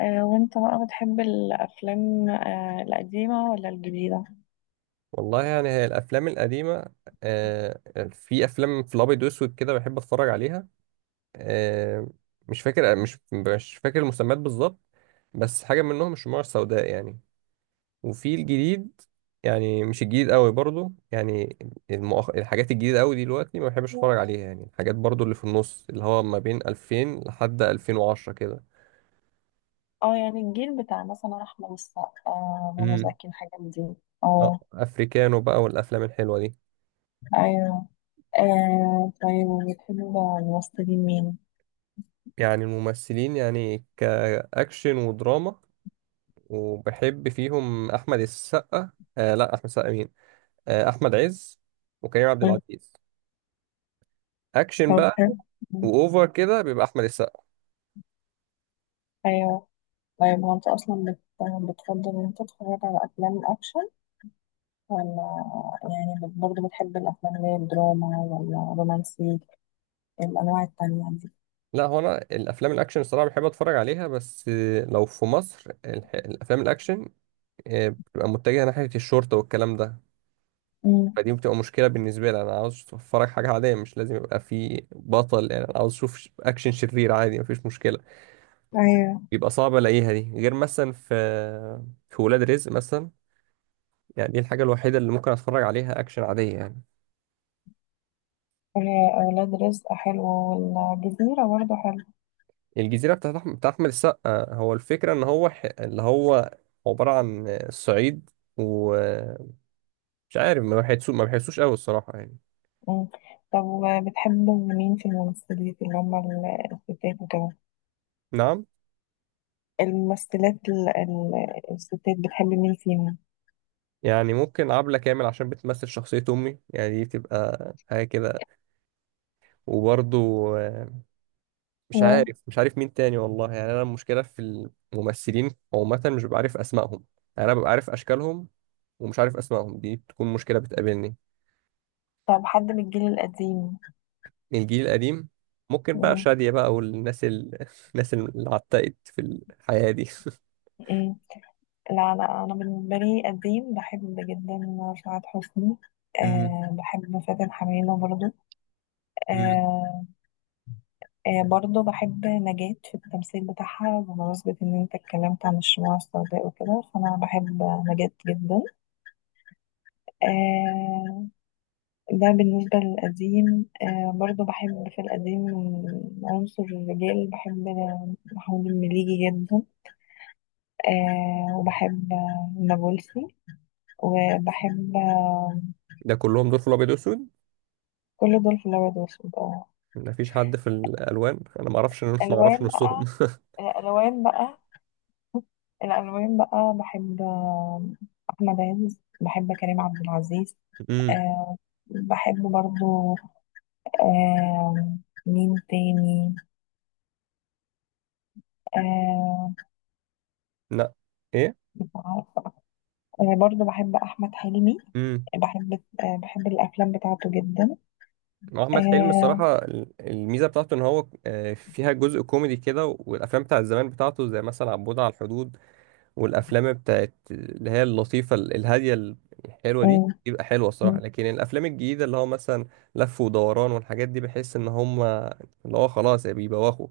وانت بقى بتحب الافلام، القديمه ولا الجديده؟ والله، يعني هي الافلام القديمه. آه، في افلام في الابيض واسود كده بحب اتفرج عليها. آه، مش فاكر المسميات بالظبط، بس حاجه منهم الشموع السوداء يعني. وفي الجديد، يعني مش الجديد قوي برضو يعني. الحاجات الجديده قوي دلوقتي ما بحبش اتفرج عليها، يعني الحاجات برضو اللي في النص اللي هو ما بين 2000 لحد 2010 كده. اه، يعني الجيل بتاع مثلا احمد السقا، منى امم، زكي الحاجات دي. اه، اه افريكانو بقى والافلام الحلوه دي. ايوه. آه طيب، وبتحب الممثلين مين؟ يعني الممثلين، يعني كاكشن ودراما. وبحب فيهم أحمد السقا. آه لا، أحمد السقا مين؟ آه، أحمد عز وكريم عبد مم. العزيز. أكشن طب بقى. حلو. مم. وأوفر كده بيبقى أحمد السقا. ايوه. طيب هو انت اصلا بتفضل ان انت تتفرج على افلام الاكشن ولا يعني برضه بتحب الافلام اللي هي الدراما ولا رومانسي الانواع التانية دي؟ لا، هو أنا الأفلام الأكشن الصراحة بحب أتفرج عليها، بس لو في مصر الأفلام الأكشن بتبقى متجهة ناحية الشرطة والكلام ده. مم. فدي بتبقى مشكلة بالنسبة لي. أنا عاوز أتفرج حاجة عادية، مش لازم يبقى في بطل. يعني أنا عاوز أشوف أكشن شرير عادي، مفيش مشكلة. ايوه. بيبقى صعب ألاقيها دي، غير مثلا في ولاد رزق مثلا. يعني دي الحاجة الوحيدة اللي ممكن اتفرج عليها اكشن عادية يعني. آه، ولاد رزق حلو، والجزيرة برضه حلو. الجزيرة بتاع احمد السقا، هو الفكرة ان هو اللي هو عبارة عن الصعيد ومش عارف. ما بحسوش قوي الصراحة يعني. مم. طب بتحب مين في الممثلات اللي هم الستات وكده؟ نعم. الممثلات الستات بتحب مين فيهم؟ يعني ممكن عبلة كامل، عشان بتمثل شخصية أمي يعني، دي بتبقى حاجة كده. وبرضو مش مم. عارف مش عارف مين تاني. والله يعني أنا المشكلة في الممثلين عامة مش ببقى عارف أسمائهم. يعني أنا ببقى عارف أشكالهم، ومش عارف أسمائهم، دي بتكون مشكلة بتقابلني. طب حد من الجيل القديم؟ الجيل القديم ممكن بقى مم. شادية بقى، والناس الناس اللي عتقت في الحياة دي. مم. لا أنا، بالنسبة لي قديم بحب جدا سعاد حسني. مم. أه بحب فاتن حمامة برضه. مم. آه، آه برضه بحب نجاة في التمثيل بتاعها، بمناسبة إن أنت اتكلمت عن الشموع السوداء وكده فأنا بحب نجاة جدا. آه، ده بالنسبة للقديم. آه برضه بحب في القديم عنصر الرجال، بحب محمود المليجي جدا. آه وبحب النابلسي، وبحب ده كلهم دول في الأبيض وأسود، كل دول في الأبيض والأسود اه. مفيش حد في الألوان أنا ما أعرفش ما أعرفش ألوان نصهم. بقى، الألوان بقى، الألوان بقى بحب، أحمد عز، بحب كريم عبد العزيز. امم، آه بحب برضو. آه مين تاني؟ آه لا، إيه، مش عارفة. آه برضو بحب أحمد حلمي، امم. بحب، آه بحب الأفلام بتاعته جدا. أحمد حلمي آه الصراحة الميزة بتاعته إن هو فيها جزء كوميدي كده، والأفلام بتاعت زمان بتاعته زي مثلا عبود على الحدود. والافلام بتاعت اللي هي اللطيفه الهاديه الحلوه دي م- بيبقى حلوه الصراحه. م- لكن الافلام الجديده اللي هو مثلا لف ودوران والحاجات دي بحس ان هم اللي هو خلاص يا بيبوخوا.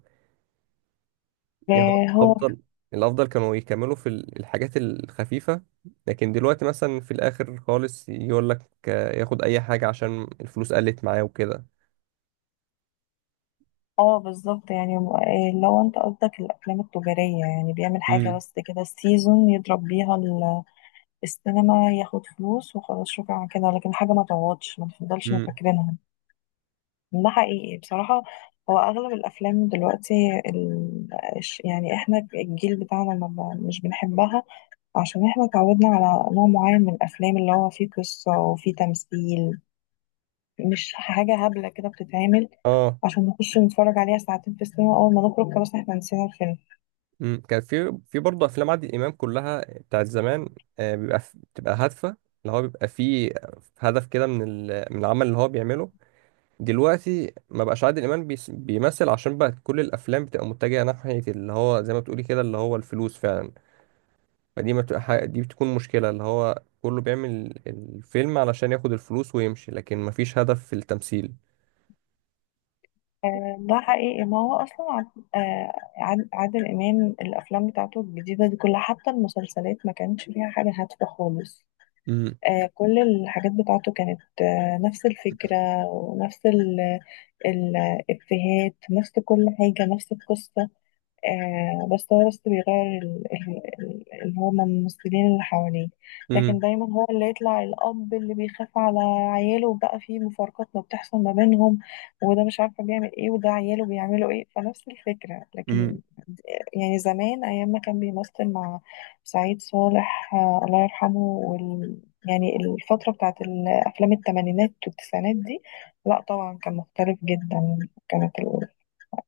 يعني هو هو الافضل كانوا يكملوا في الحاجات الخفيفه. لكن دلوقتي مثلا في الاخر خالص يقول لك ياخد اي حاجه عشان الفلوس قلت معاه وكده. اه بالظبط. يعني لو انت قصدك الافلام التجاريه، يعني بيعمل حاجه امم، بس كده السيزون يضرب بيها السينما، ياخد فلوس وخلاص شكرا على كده، لكن حاجه ما تقعدش ما تفضلش امم، فاكرينها. ده حقيقي بصراحة. هو أغلب الأفلام دلوقتي، ال... يعني إحنا الجيل بتاعنا ما ب- مش بنحبها، عشان إحنا اتعودنا على نوع معين من الأفلام اللي هو فيه قصة وفيه تمثيل، مش حاجة هبلة كده بتتعمل اه. عشان نخش نتفرج عليها ساعتين في السينما، أول ما نخرج خلاص إحنا نسينا الفيلم. مم. كان في برضه افلام عادل امام كلها بتاعت زمان. بتبقى هادفه، اللي هو بيبقى فيه هدف كده من من العمل اللي هو بيعمله. دلوقتي ما بقاش عادل امام بيمثل، عشان بقى كل الافلام بتبقى متجهه ناحيه اللي هو زي ما بتقولي كده اللي هو الفلوس فعلا. فدي ما بتبقى حاجة- دي بتكون مشكله، اللي هو كله بيعمل الفيلم علشان ياخد الفلوس ويمشي، لكن ما فيش هدف في التمثيل. ده حقيقي. ما هو أصلا عادل إمام الأفلام بتاعته الجديدة دي كلها، حتى المسلسلات ما كانش فيها حاجة هادفة خالص. آه، كل الحاجات بتاعته كانت نفس الفكرة ونفس الإفيهات، نفس كل حاجة، نفس القصة. آه بس هو بس بيغير ال- ال- ال- اللي هو من الممثلين اللي حواليه، لكن دايما هو اللي يطلع الأب اللي بيخاف على عياله، وبقى في مفارقات ما بتحصل ما بينهم، وده مش عارفة بيعمل ايه وده عياله بيعملوا ايه، فنفس الفكرة. امم، لكن يعني زمان أيام ما كان بيمثل مع سعيد صالح، آه الله يرحمه، وال يعني الفترة بتاعت الأفلام التمانينات والتسعينات دي، لا طبعا كان مختلف جدا. كانت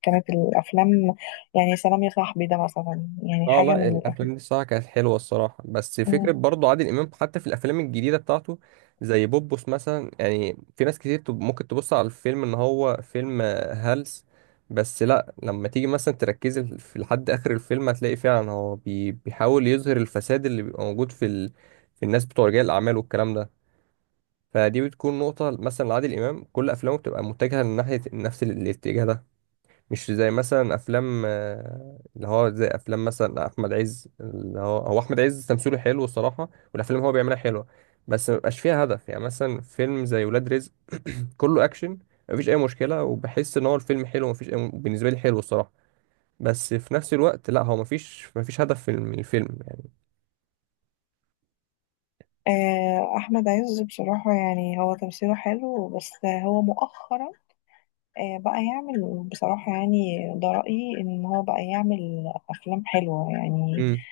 كانت الافلام، يعني سلام يا صاحبي ده مثلا يعني اه. حاجه لا، من الافلام دي الصراحه كانت حلوه الصراحه، بس فكره الافلام. برضو عادل امام حتى في الافلام الجديده بتاعته. زي بوبوس مثلا، يعني في ناس كتير ممكن تبص على الفيلم ان هو فيلم هلس. بس لا، لما تيجي مثلا تركز في لحد اخر الفيلم هتلاقي فعلا هو بيحاول يظهر الفساد اللي بيبقى موجود في الناس بتوع رجال الاعمال والكلام ده. فدي بتكون نقطه مثلا لعادل امام، كل افلامه بتبقى متجهه لناحيه نفس الاتجاه ده. مش زي مثلا افلام اللي هو زي افلام مثلا احمد عز. اللي هو احمد عز تمثيله حلو الصراحه، والافلام اللي هو بيعملها حلوه. بس ما بيبقاش فيها هدف يعني. مثلا فيلم زي ولاد رزق، كله اكشن، مفيش اي مشكله، وبحس ان هو الفيلم حلو، بالنسبه لي حلو الصراحه. بس في نفس الوقت لا، هو مفيش هدف في الفيلم يعني. آه، احمد عز بصراحه يعني هو تمثيله حلو، بس هو مؤخرا بقى يعمل بصراحه، يعني ده رايي ان هو بقى يعمل افلام حلوه يعني. امم،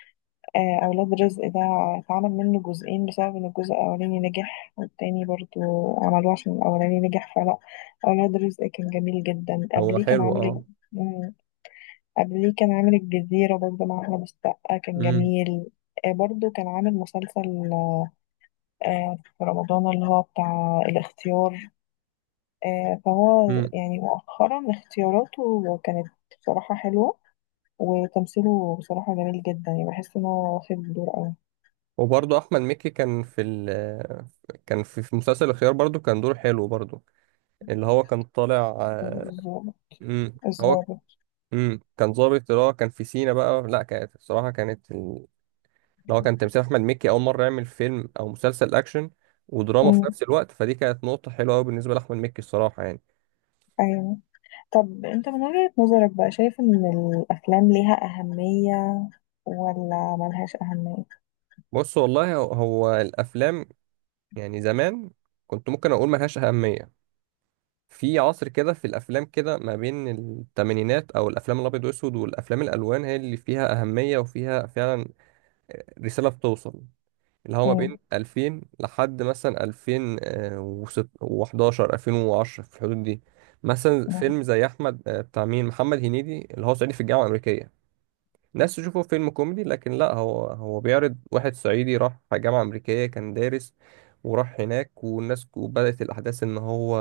آه، اولاد رزق ده اتعمل منه جزئين بسبب ان الجزء الاولاني نجح، والتاني برضو عملوه عشان الاولاني نجح. فلا اولاد رزق كان جميل جدا. هو قبليه كان حلو عامل إيه؟ اه. قبليه كان عامل الجزيرة برضه مع أحمد السقا، كان امم. جميل. آه، برضه كان عامل مسلسل، آه، في رمضان اللي هو بتاع الاختيار. آه، فهو امم. يعني مؤخرا اختياراته كانت بصراحة حلوة، وتمثيله بصراحة جميل جدا، يعني بحس إن هو واخد دور أوي. وبرضه احمد مكي كان في مسلسل الخيار برضه كان دوره حلو برضه، اللي هو كان طالع. الظابط، امم، هو. الظابط. امم. كان ظابط اللي هو كان في سينا بقى. لا، كانت الصراحه اللي هو كان تمثيل احمد مكي اول مره يعمل فيلم او مسلسل اكشن ودراما في أمم، نفس الوقت، فدي كانت نقطه حلوه قوي بالنسبه لاحمد مكي الصراحه يعني. أيوه. طب أنت من وجهة نظرك بقى شايف إن الأفلام ليها أهمية ولا ملهاش أهمية؟ بص والله هو الافلام. يعني زمان كنت ممكن اقول ما لهاش اهميه. في عصر كده، في الافلام كده ما بين الثمانينات او الافلام الابيض واسود والافلام الالوان هي اللي فيها اهميه وفيها فعلا رساله بتوصل. اللي هو ما بين أمم. 2000 لحد مثلا 2011 2010 في الحدود دي. مثلا فيلم زي احمد بتاع مين محمد هنيدي، اللي هو صعيدي في الجامعه الامريكيه. الناس تشوفه فيلم كوميدي، لكن لا هو بيعرض واحد صعيدي راح جامعه امريكيه كان دارس. وراح هناك والناس، وبدات الاحداث ان هو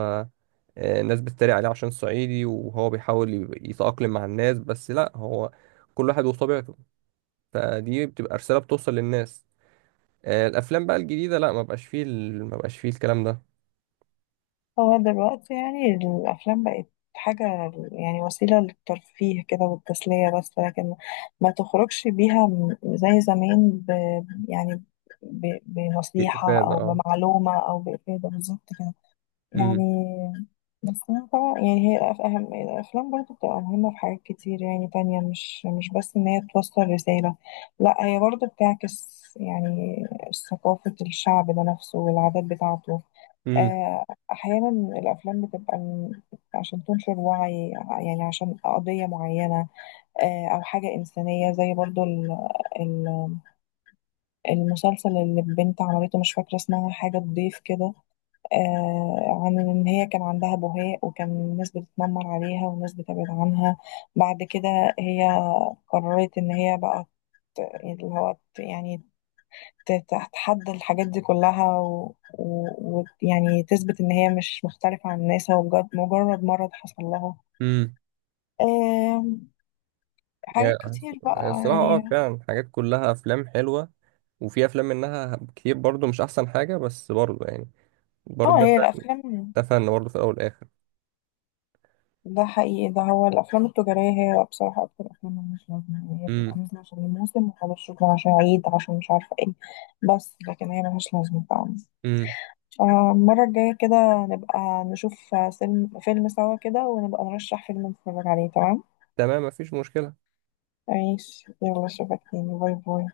الناس بتتريق عليه عشان صعيدي، وهو بيحاول يتاقلم مع الناس، بس لا، هو كل واحد وطبيعته. فدي بتبقى رساله بتوصل للناس. الافلام بقى الجديده لا، ما بقاش فيه الكلام ده. هو دلوقتي يعني الأفلام بقت حاجة، يعني وسيلة للترفيه كده والتسلية بس، لكن ما تخرجش بيها زي زمان يعني ب في بنصيحة افاده أو اه. بمعلومة أو بإفادة بالظبط كده امم. يعني. بس أنا طبعا يعني هي أهم الأفلام برضو بتبقى مهمة في حاجات كتير يعني تانية، مش بس إن هي توصل رسالة، لا هي برضو بتعكس يعني ثقافة الشعب ده نفسه والعادات بتاعته. امم. آه، أحيانا الأفلام بتبقى عشان تنشر وعي، يعني عشان قضية معينة، أو حاجة إنسانية زي برضو ال- المسلسل اللي البنت عملته مش فاكرة اسمها، حاجة تضيف كده. آه، عن إن هي كان عندها بهاء وكان الناس بتتنمر عليها والناس بتبعد عنها، بعد كده هي قررت إن هي بقى ت- اللي هو ت- يعني ت- تتحدى الحاجات دي كلها يعني تثبت ان هي مش مختلفة عن الناس، هو بجد مجرد مرض حصل لها. امم. آم، يعني حاجات كتير بقى هي الصراحه اه يعني. فعلا الحاجات كلها افلام حلوه. وفي افلام منها كتير برضو مش احسن حاجه، بس برضو يعني برضو اه ده هي فن. الافلام، ده فن برضو في الاول والاخر. ده حقيقي. ده هو الافلام التجارية هي بصراحة اكتر افلام مش لازمة، يعني هي بتبقى امم. نازلة عشان الموسم وخلاص شكرا، عشان عيد، عشان مش عارفة ايه، بس لكن هي ملهاش لازمة فعلا. امم. آه، المرة الجاية كده نبقى نشوف فيلم سوا كده، ونبقى نرشح فيلم نتفرج عليه. تمام. تمام، مفيش مشكله. عيش يلا، اشوفك تاني، باي باي.